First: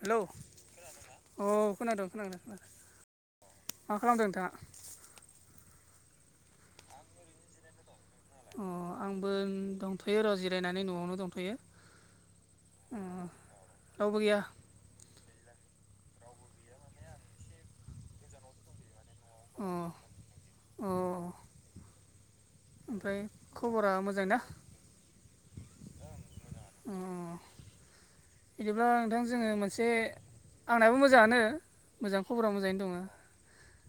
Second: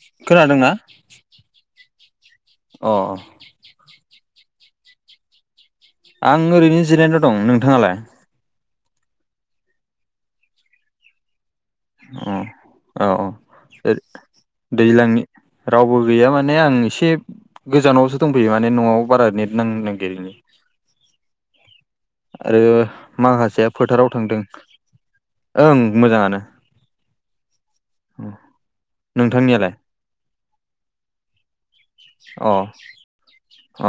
Hello खोनादोंना अ खोनादों खोनादों। खोनादों अ। मा खालामदों नोंथाङा? आं ओरैनो जिरायना दं। नोंथाङालाय? अ आंबो दंथ'यो र' जिरायनानै न'आवनो दंथ'यो। अ औ अ औ ओ रावबो गैया दैज्लांनि रावबो गैया माने आं एसे गोजानावसो दंफैयो माने न'आव बारा नेद अ नांनो नागिरा। अ। ओ आरो ओमफ्राय माखासेया खबरा फोथाराव मोजां ना थांदों। ओं मोजाङानो। अ। बिदिब्ला नोंथां जोङो नोंथांनियालाय मोनसे, आंनाबो मोजाङानो। मोजां खबरा अ मोजाङैनो दङो।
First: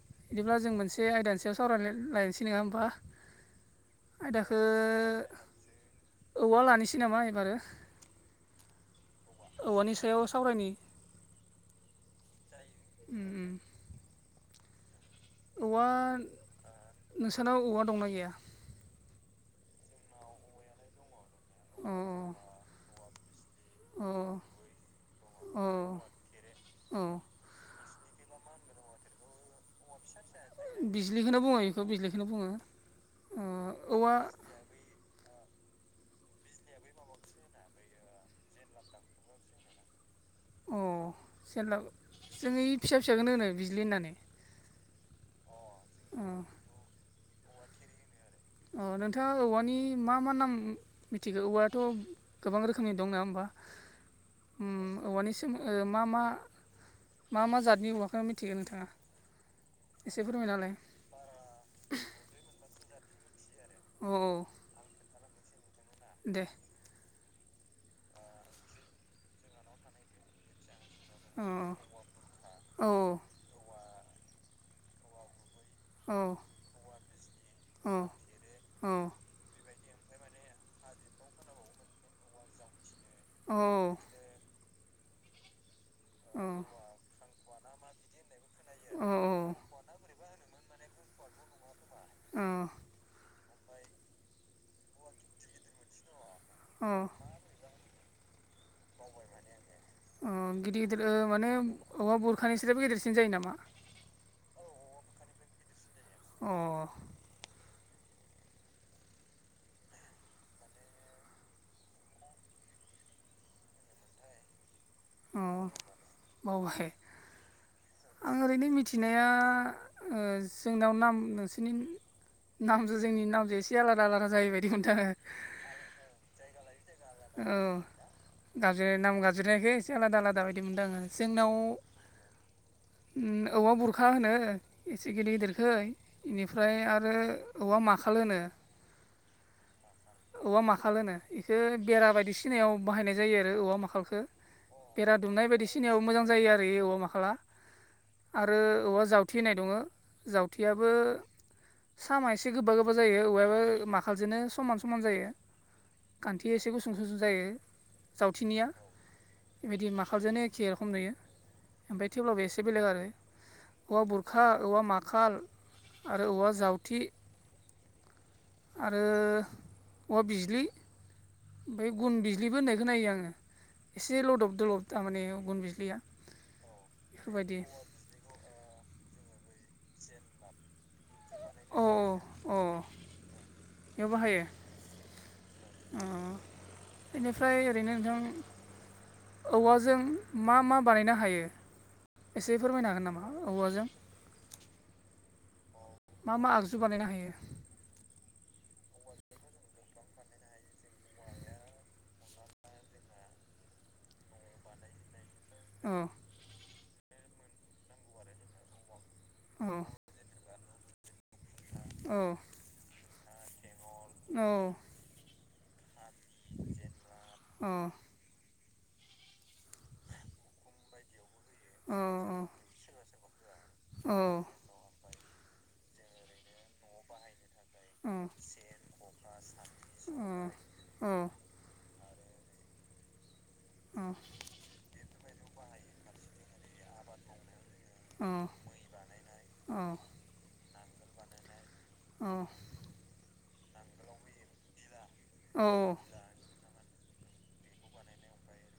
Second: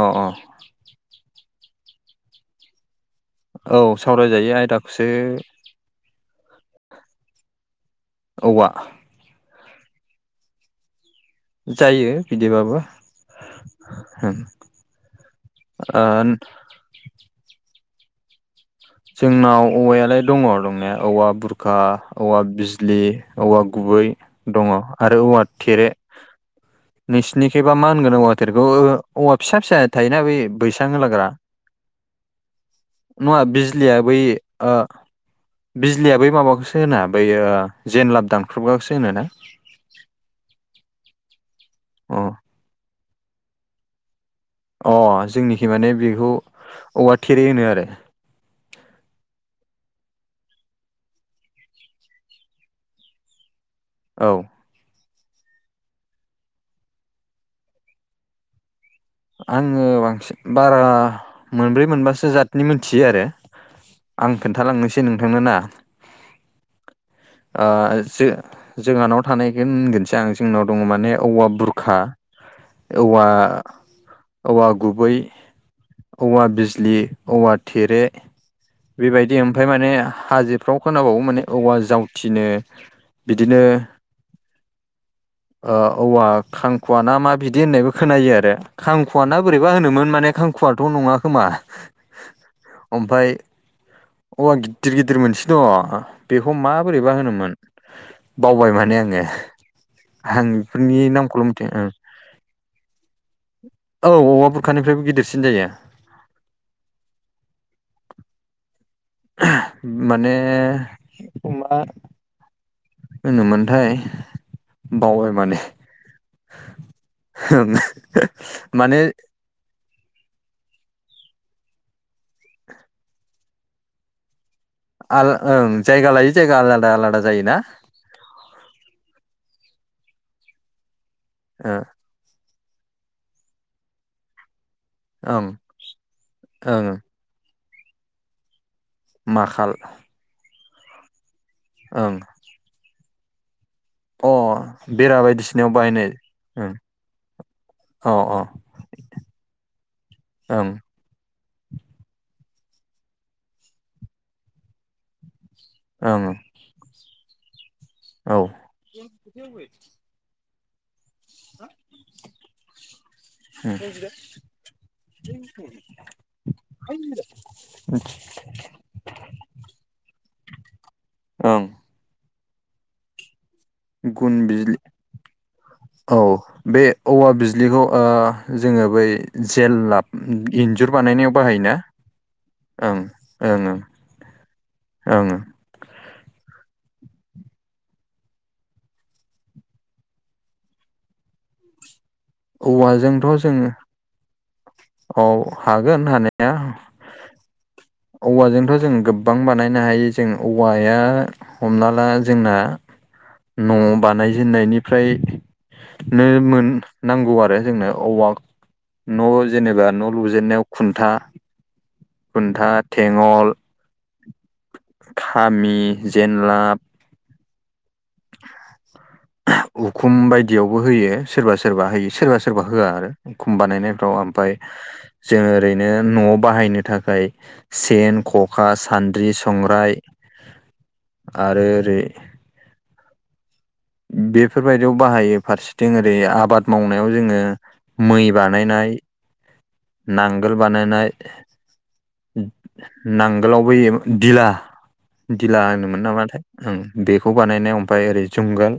अ अ बिदिब्ला जों मोनसे दे आयदानि सायाव सावराय लाय- लायनोसै नङा होमबा? औ सावरायजायो आयदाखो आयदाखौसो औवा लानोसै नामा एबारो। औवा औवानि सायाव सावरायनि। जायो बिदिबाबो उम उम होम। औवा, नोंसानाव औवा दंना गैया? जोंनाव औवायालाय दङ दंनाया औवा बुरखा, अ औवा बिजलि औवा गुबै अ दङ आरो औवा अ थेरे अ औ नोंसिनिखैबा मा होनगोन औवा थेरखौ ओ औवा फिसा फिसा थायोना बे बैसां होलाग्रा बिजलिखौनो बुङो बेखौ बिजलिखौनो बुङो औवा ओ बिज [unintelligible] औवा बै ओ बिजलिया बै माबाखौसो होना बैयो जेनलाब दानख्रबगखौसो होनो ना। अ जेनलाब अ जों इ फिसा फिसाखोनो होनो बिजलि होननानै। अ जोंनिखि माने अ बेखौ औवा थेरे होनो आरो। अ नोंथाङा औवानि मा- मा नाम मिथिगौ? औवायाथ' गोबां रोखोमनि दं नङा होमबा? औ। ओम औवानि सोमोन मा- मा- मा -मा जातनि औवाखौ मिथियो नोंथाङा? आङो एसे बांसिन फोरमायना होलाय बारा मोनब्रै मोनबासो जातनि मोनथियो आरो। औ आं खोन्थालांनोसै नोंथांनोना। दे। आ जो -जोंहानाव थानायखो होनगोनसै आं जोंनाव दङ माने अ औवा बुरखा औ औवा औवा गुबै, औ औवा बिजलि, औवा औ थेरे बेबायदि ओमफ्राय माने हाजोफ्राव खोनाबावो माने औवा जावथिनो। औ बिदिनो ओ औवा खांखुवा ना मा बिदि होननायबो खोनायो आरो खांखुवा आ ना औ बोरैबा होनोमोन माने खांखुआथ' नङा खोमा अ आमफाय औवा गिदिर-गिदिर मोनसे दङ बेखौ अ माबोरैबा होनोमोन। बावबाय माने आङो अ आं बेफोरनि नामखौल' मिथि ओ [unintelligible] गदेरसिन जायो नामा? औ औवा बुरखानिफ्रायबो गिदिरसिन जायो। अ। [inaudible] माने अमा होनोमोनथाय बावबाय अ माने। बावबाय ओं आं ओरैनो माने मिथिनाया ओ‌ जोंनाव नाम नोंसोरनि नामजों जोंनि नामजों एसे आलादा आलादा जायो बायदि [unintelligible] आल ओं जायगा लायै जायगा आलादा-आलादा जायो ना? गाज्रि नाम गाबज्रिनायखो एसे आलादा आलादा बायदि मोनदों आङो जोंनाव ओ ओम औवा बुरखा होनो एसे गिदिर ओं गिदिरखै बेनिफ्राय ओं आरो औवा माखाल होनो। माखाल। औवा माखाल होनो बेखौ बेरा ओं बायदिसिनायाव बाहायनाय जायो आरो औवा माखालखौ अ खो बेरा दुमनाय बायदिसिनायाव मोजां जायो आरो ओं ए औवा माखाला। अ आरो औवा जावथे होननाय दङ ओं जावथेयाबो सामा एसे गोबा-गोबा जायो औवायाबो माखालजोंनो समान-समान जायो। ओं। ए एसे गुसुं सुंसुं जायो औ जावथिनिया बेबायदि माखालजोंनो एखे रखम जायो। ओमफाय थेवब्लाबो एसे बेलेग आरो। औवा बुरखा, औवा माखाल, आरो औवा जावथि। उम। आरो औवा बिजलि ओं ओमफ्राय गुन बिजलिबो होननाय खोनायो आङो। एसे गुन लदब बिजलि दलब थारमाने गुन बिजलिया औ बे औवा बेफोरबायदि बिजलिखौ ओ‌ जोङो बै जेललाब इन जुर बानायनायाव बाहाय ना अ अ ओं ओं ओ‌ ओं ओ। ओ बेनिफ्राय ओरैनो नोंथां औवाजों मा मा बानायनो हायो एसे फोरमायनो हागोन नामा औवाजोंथ' जोङो औवाजों औ हागोन हानाया। नो हायो। औवाजोंथ' जों गोबां बानायनो हायो जों औवाया हमना ला जोंना न' बानायजेेननायनिफ्राय जंगल नो मोन नांगौ आरो जोंनो औवा न' जेनेबा न' लुजेननायाव खुन्था-खुन्था थेङल खामि जेनलाब अ। उखुम बायदियावबो होयो सोरबा सोरबा होयो सोरबा सोरबा होआ आरो एखम बानायनायफ्राव ओमफ्राय जोङो ओरैनो न'आव बाहायनो थाखाय सेन ख'खा सान्द्रि संग्राय आरो ओरै बेफोरबायदियाव बाहायो फारसेथिं ओरै आबाद मावनायाव जोङो मै बानायनाय नांगोल बानायनाय अ। नांगोलाव बैयो दिला दिला होनोमोन नामाथाय ओं बेखौ बानायनाय ओमफ्राय ओरै जुंगाल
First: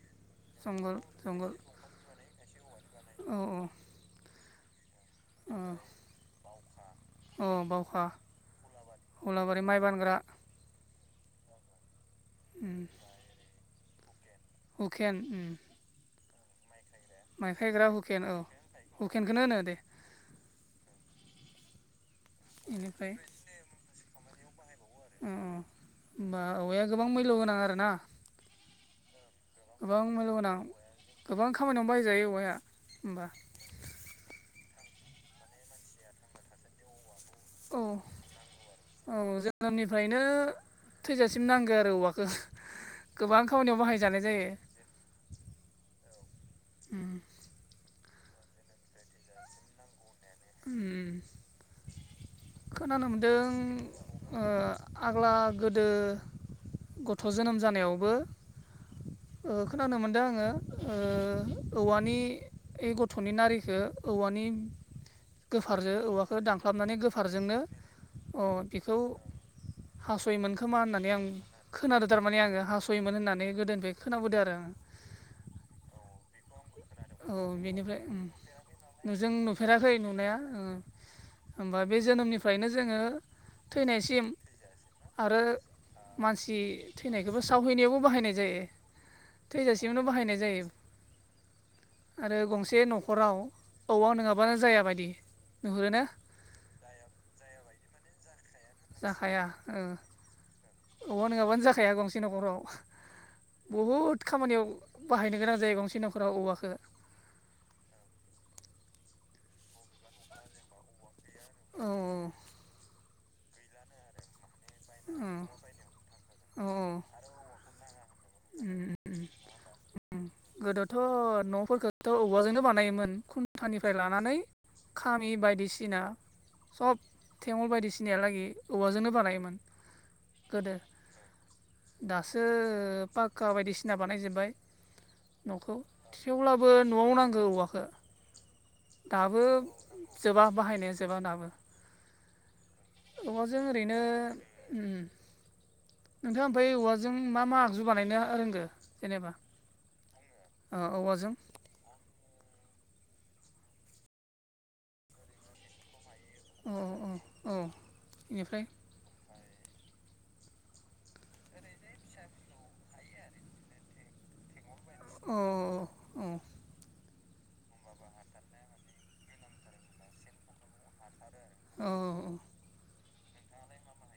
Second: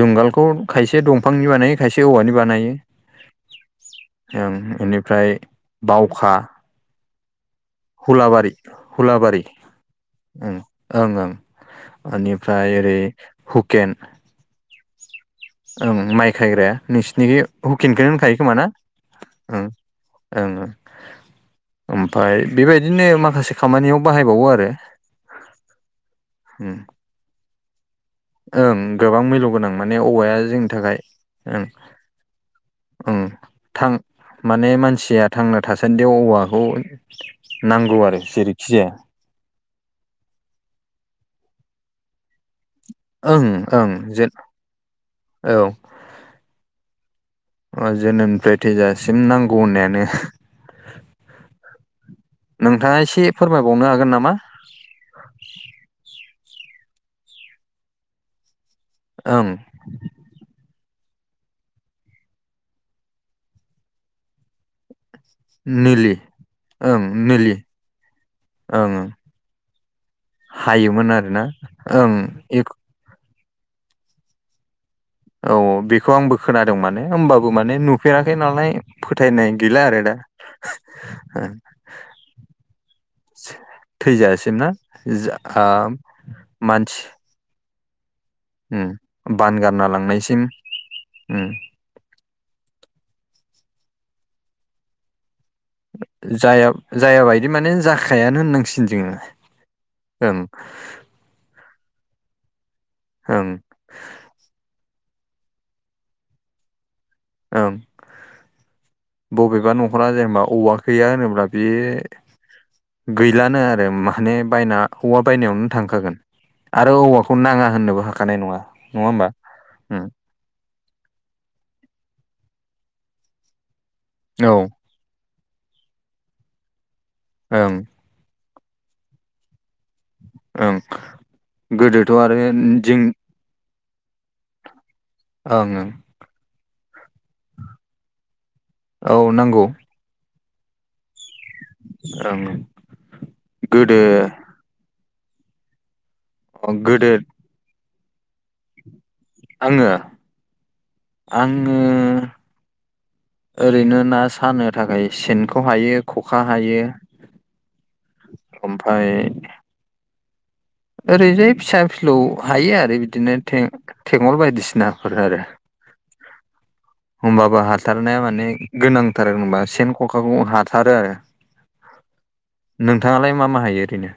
जुंगालखौ खायसे दंफांनि जंगल बानायो खायसे औवानि बानायो औ औ ओं इनिफ्राय बावखा औ बावखा हुलाबारि हुलाबारि हलाबारि माइ बानग्रा उम ओं ओं ओनिफ्राय ओरै हुकेन हुखेन ओं ओं माइ खायग्राया नोंसिनिखै खायग्रा हुकिनखोनो हुकेन होनखायो औ खोमा ना हुकेनखौनो होनो ओं दे ओं ओं ओमफाय बेबायदिनो बेनिफ्राय माखासे खामानियाव बाहायबावो आरो ओ ओ होमबा ओं औवाया गोबां मैल' गोनां आरोना ओं गोबां मैल' गोनां माने गोबां मैल्य औवाया गोनां जोंनि थाखाय गोबां उम खामानियावनो बाहायजायो औवाया उम होमबा थां माने मानसिया थांना थासान्दियाव औवाखौ औ नांगौ आरो जेरैखि जाया औ जोनोमनिफ्रायनो थैजासिम नांगो आरो औवखो गोबां ओं खामानियाव ओं बाहायजानाय जेन जायो। औ [inaudible] ओ जोनोमनिफ्राय थैजासिम नांगौ होननायानो उम नोंथाङा खोनानो एसे मोनदों फोरमायबावनो हागोन नामा? ओ आग्ला गोदो गथ' जोनोम जानायावबो ओं ओ खोनानो मोनदों आङो ओ औवानि ओ गथ'नि नारिखो औवानि गोफारजों निलि औवाखौ दानख्लाबनानै ओं निलि गोफारजोंनो अ ओं बेखौ हास'योमोन खोमा हायोमोन होननानै आं आरोना खोनादों ओं थारमाने आङो हास'योमोन होननानै गोदोनिफ्राय खोनाबोदो आरो आङो औ बेखौ आंबो खोनादों माने औ होमबाबो माने बेनिफ्राय उम नुफेराखै नालाय जों फोथायनाय गैला नुफेराखै आरो दा नुनाया ओ होमबा बे जोनोमनिफ्रायनो जोङो थैनायसिम थैजासिम ना आरो ओ मानसि थैनाय बेबो सावहैनायावबो बाहायनाय जायो उम बानगारना थैजासेयावनो बाहायनाय लांनायसिम जायो उम आरो गंसे न'खराव औवा नङाबानो जायााबायदि नुहुरो ना जाया जायााबायदि माने जाखायानो होननांसिगोन जाखाया ओ जोङो ओं औवा नोङाबानो जाखाया गंसे न'खराव ओं बहुद खामानियाव बाहायनो गोनां जायो बांसिन नखराव औवाखौ ओम बबेबा न'खरा जेनेबा औवा गैया होनोब्ला बे औ गैलानो आरो माने बायना औवा औ बायनायावनो थांखागोन औ आरो औवाखौ नाङा होननोबो हाखानाय नङा नङा होमबा ओम गोदोथ' न'फोरखौथ' औवाजोंनो बानायोमोन खुन्थानिफ्राय लानानै औ खामि बायदिसिना सब थेवोल ओं बायदिसिनाहालागि औवाजोंनो बानायोमोन गोदो ओं गोदोथ' आरो दासो जों पाक्का बायदिसिना बानायजोबबाय ओं न'खौ ओं थेवब्लाबो न'आव नांगौ औवाखौ औ दाबो नांगौ जोबा बाहायनाया जोबा दाबो ओं औवाजों ओरैनो गोदो उम नोंथाङा ओमफाय गोदो औवाजों मा मा आगजु बानायनो रोंगो जेनेबा? आङो ओ औवाजों ओम ओरैनो ना सानो थाखाय सेनखौ हायो खखा औ हायो औ बेनिफ्राय ओमफ्राय ओरैजाय फिसा फिलौ हायो आरो बिदिनो थें थेंगल बायदिसि नाफोर औ आरो औ होमबाबो हाथारनाया माने गोनांथार होनबा सेन ख'खाखौ हाथारो आरो औ औ नोंथाङालाय मा मा हायो ओरैनो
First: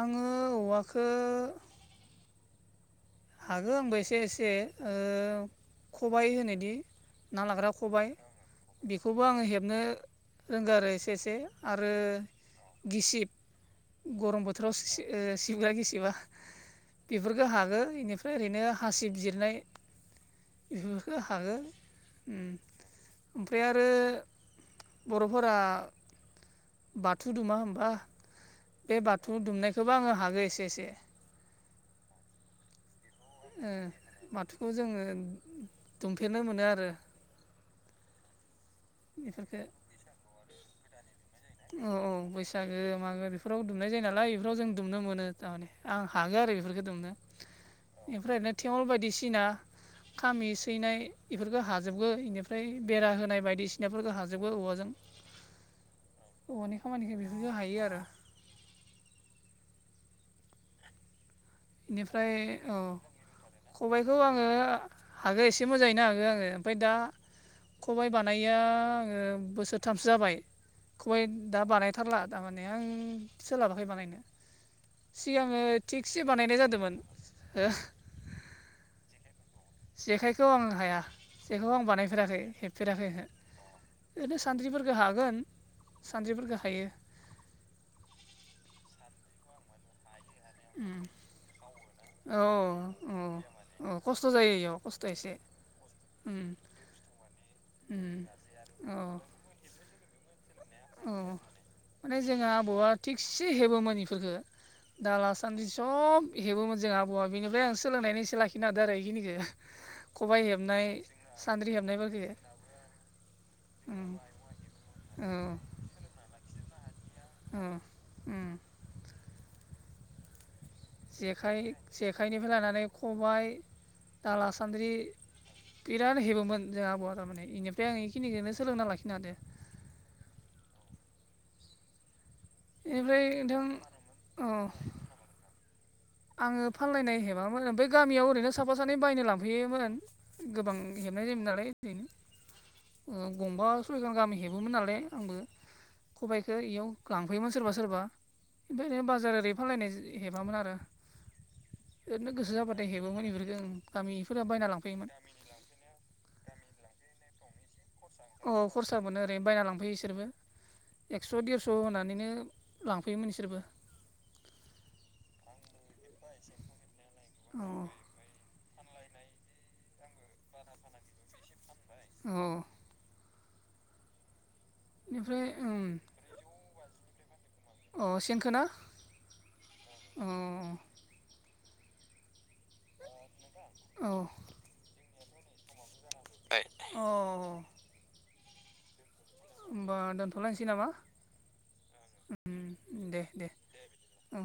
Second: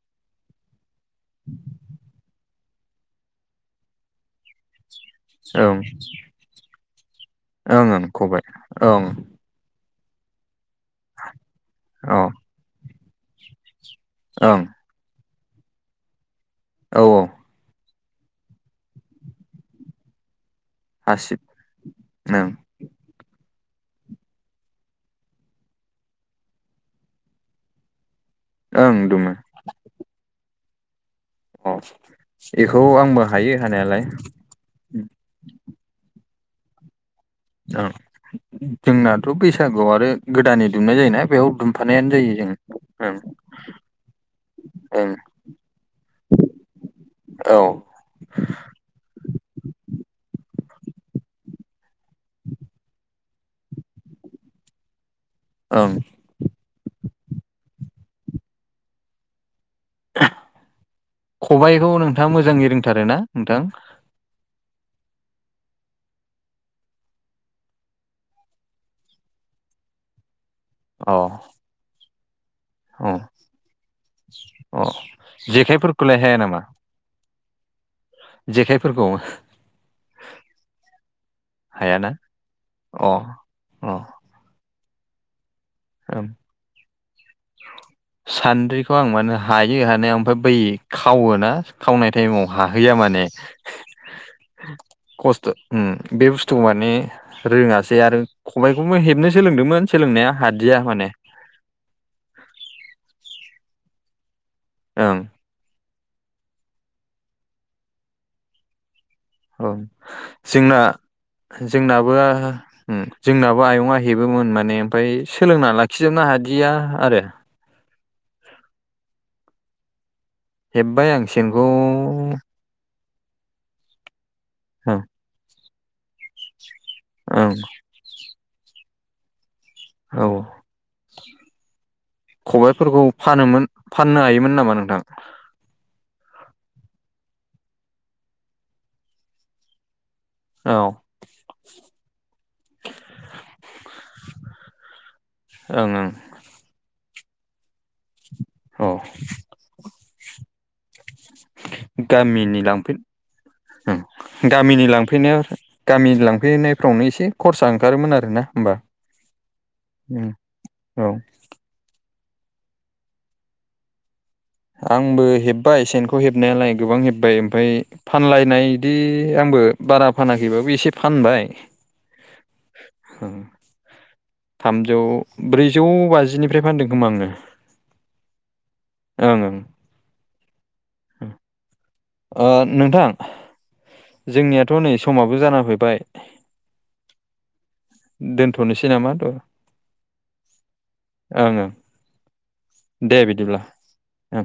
आङो औवखो [inaudible] हागो आंबो एसे एसे ओ ओं खबाइ होनोदि ना लाग्रा ओं ओं खबाय ओं बेखौबो आङो हेबनो रोंगौ आरो एसे एसे आरो औ गिसिब गरम ओं बोथोराव सि सि ओ सिबग्रा गिसिबा औ बेफोरखौ हागोन इनिफ्राय ओरैनो हासिब जिरनाय बेफोरखौ हासिब हाङो उम ओं ओमफ्राय आरो बर'फोरा बाथौ दुमा होमबा ओं बे दुमो बाथौ दुमनायखौबो आङो हागोन एसे एसे अ एखौ आंबो हायो ओ हानायालाय माथुखौ जोङो दुमफेरनो मोनो आरो औ जोंनाथ' बेफोरखौ बैसागुआव आरो गोदानै दुमनाय जायोना बेयाव अ दुमफानायानो औ जायो जों बैसागो ओं मागो बेफोराव दुमनाय जायो नालाय बेफोराव जों दुमनो ओं मोनो थारमाने आं हागोन आरो बेफोरखौ दुमनो औ ओमफ्रायनो थेवल बायदिसिना खामि सैनाय बेफोरखौ हाजोबगो बेनिफ्राय बेरा होनाय बायदिसिनाफोरखौ हाजोबगो औवाजों [inaudible] ओं औवानि खामानिखौ बिदिनो हायो आरो खबाइखौ नोंथाङा मोजाङै रोंथारो ना नोंथां बेखौ आङो हागो एसे मोजाङैनो हागो आङो ओमफाय दा खबाय बानायैया आङो बोसोरथामसो जाबाय अ खबाय दा बानायथारला थारमाने आं अ सोलाबाखै बानायनो अ सिगाङो थिग जेखाइफोरखौलाय हाया नामा मोन हो जेखाइफोरखौ जेखाइखौ आं हाया जेखाइखौ आं हायाना बानायफेराखै हेबफेराखै अ अ ओहो सानद्रिफोरखौ हागोन ओं सानद्रिफोरखौ हायो सान्द्रिखौ आं माने हायो हानायाव ओमफ्राय बै खावोना खावनाय टाइमाव औ हाहैया माने औ औ खस्थ' जायो इयाव एसे खस्थ' उम बे उम बुस्थुखौ माने रोङासै उम आरो खबाइखौबो औ हेबनो सोलोंदोंमोन सोलोंनाया हादिया माने माने जोङो आबौआ थिसे हेबोमोन बेफोरखौ ओं दाला- सान्दि सब हेबोमोन जोंहा आबौआ बेनिफ्राय आं सोलोंनानैसो लाखिना हादों आरो बेखिनिखो औ जोंना सान्द्रि जोंनाबो हेबनायफोरखो उम जोंनाबो आयंआ उम हेबोमोन माने ओमफ्राय औ सोलोंना ला खिजोबनो हादिया आरो अ उम हेब्बाय आं जेखाइ सेनखौ जेखाइनिफ्राय लानानै खबाय दाला सान्द्रि ओं बिराद हेबोमोन जोंना आबौआ थारमाने ओं इनिफ्राय आं बेखिनिखौनो सोलोंना लाखिनो हादों औ खबायफोरखौ इनिफ्राय नोंथां फानोमोन फाननो औ हायोमोन नामा नोंथां? आङो फानलायनाय हेबामोन अमफ्राय गामियाव ओरैनो साफा सानै बायनो लांफैयोमोन गोबां औ हेबनाय जायोमोन नालाय ओरैनो गंबा सयखान गामि हेबोमोन नालाय आंबो। ओं ओं खबायाइ बे इयाव लांफैयोमोन सोरबा सोरबा। औ ओमफ्राय बाजार ओरै फानलायनाय हेबामोन आरो। ओरैनो गोसो गामिनि जाबाथाय लांफै हेबोमोन बेफोरखौ ओं उम। गामिफोरा बायना गामिनि लांफैयोमोन लांफैनायाव गामि लांफैनायफ्रावनो एसे खरसा ओंखारोमोन आरो? अ खरसा मोनो। ओरैनो बायना लांफैयो इसोरबो उम औ एक्स' देरस' स' होनानैनो लांफैयोमोन बिसोरबो। आंबो हेब्बाय सेनखौ हेबनायालाय गोबां हेब्बाय। अ ओमफ्राय फानलायनाय बिदि आंबो बारा फानाखैबाबो एसे फानबाय। औ। थामजौ, बेनिफ्राय ओम ब्रैजौ बाजिनिफ्राय फानदों खोमा आङो। अ सेनखो ना? ओं ओं। अ। ओ नोंथां औ जोंनियाथ' नै समाबो जाना फैबाय। अ। दोनथ'नोसै नामा? होमबा दोनथ'लायनोसै नामा‍? ओं उम दे दे। ओं औ।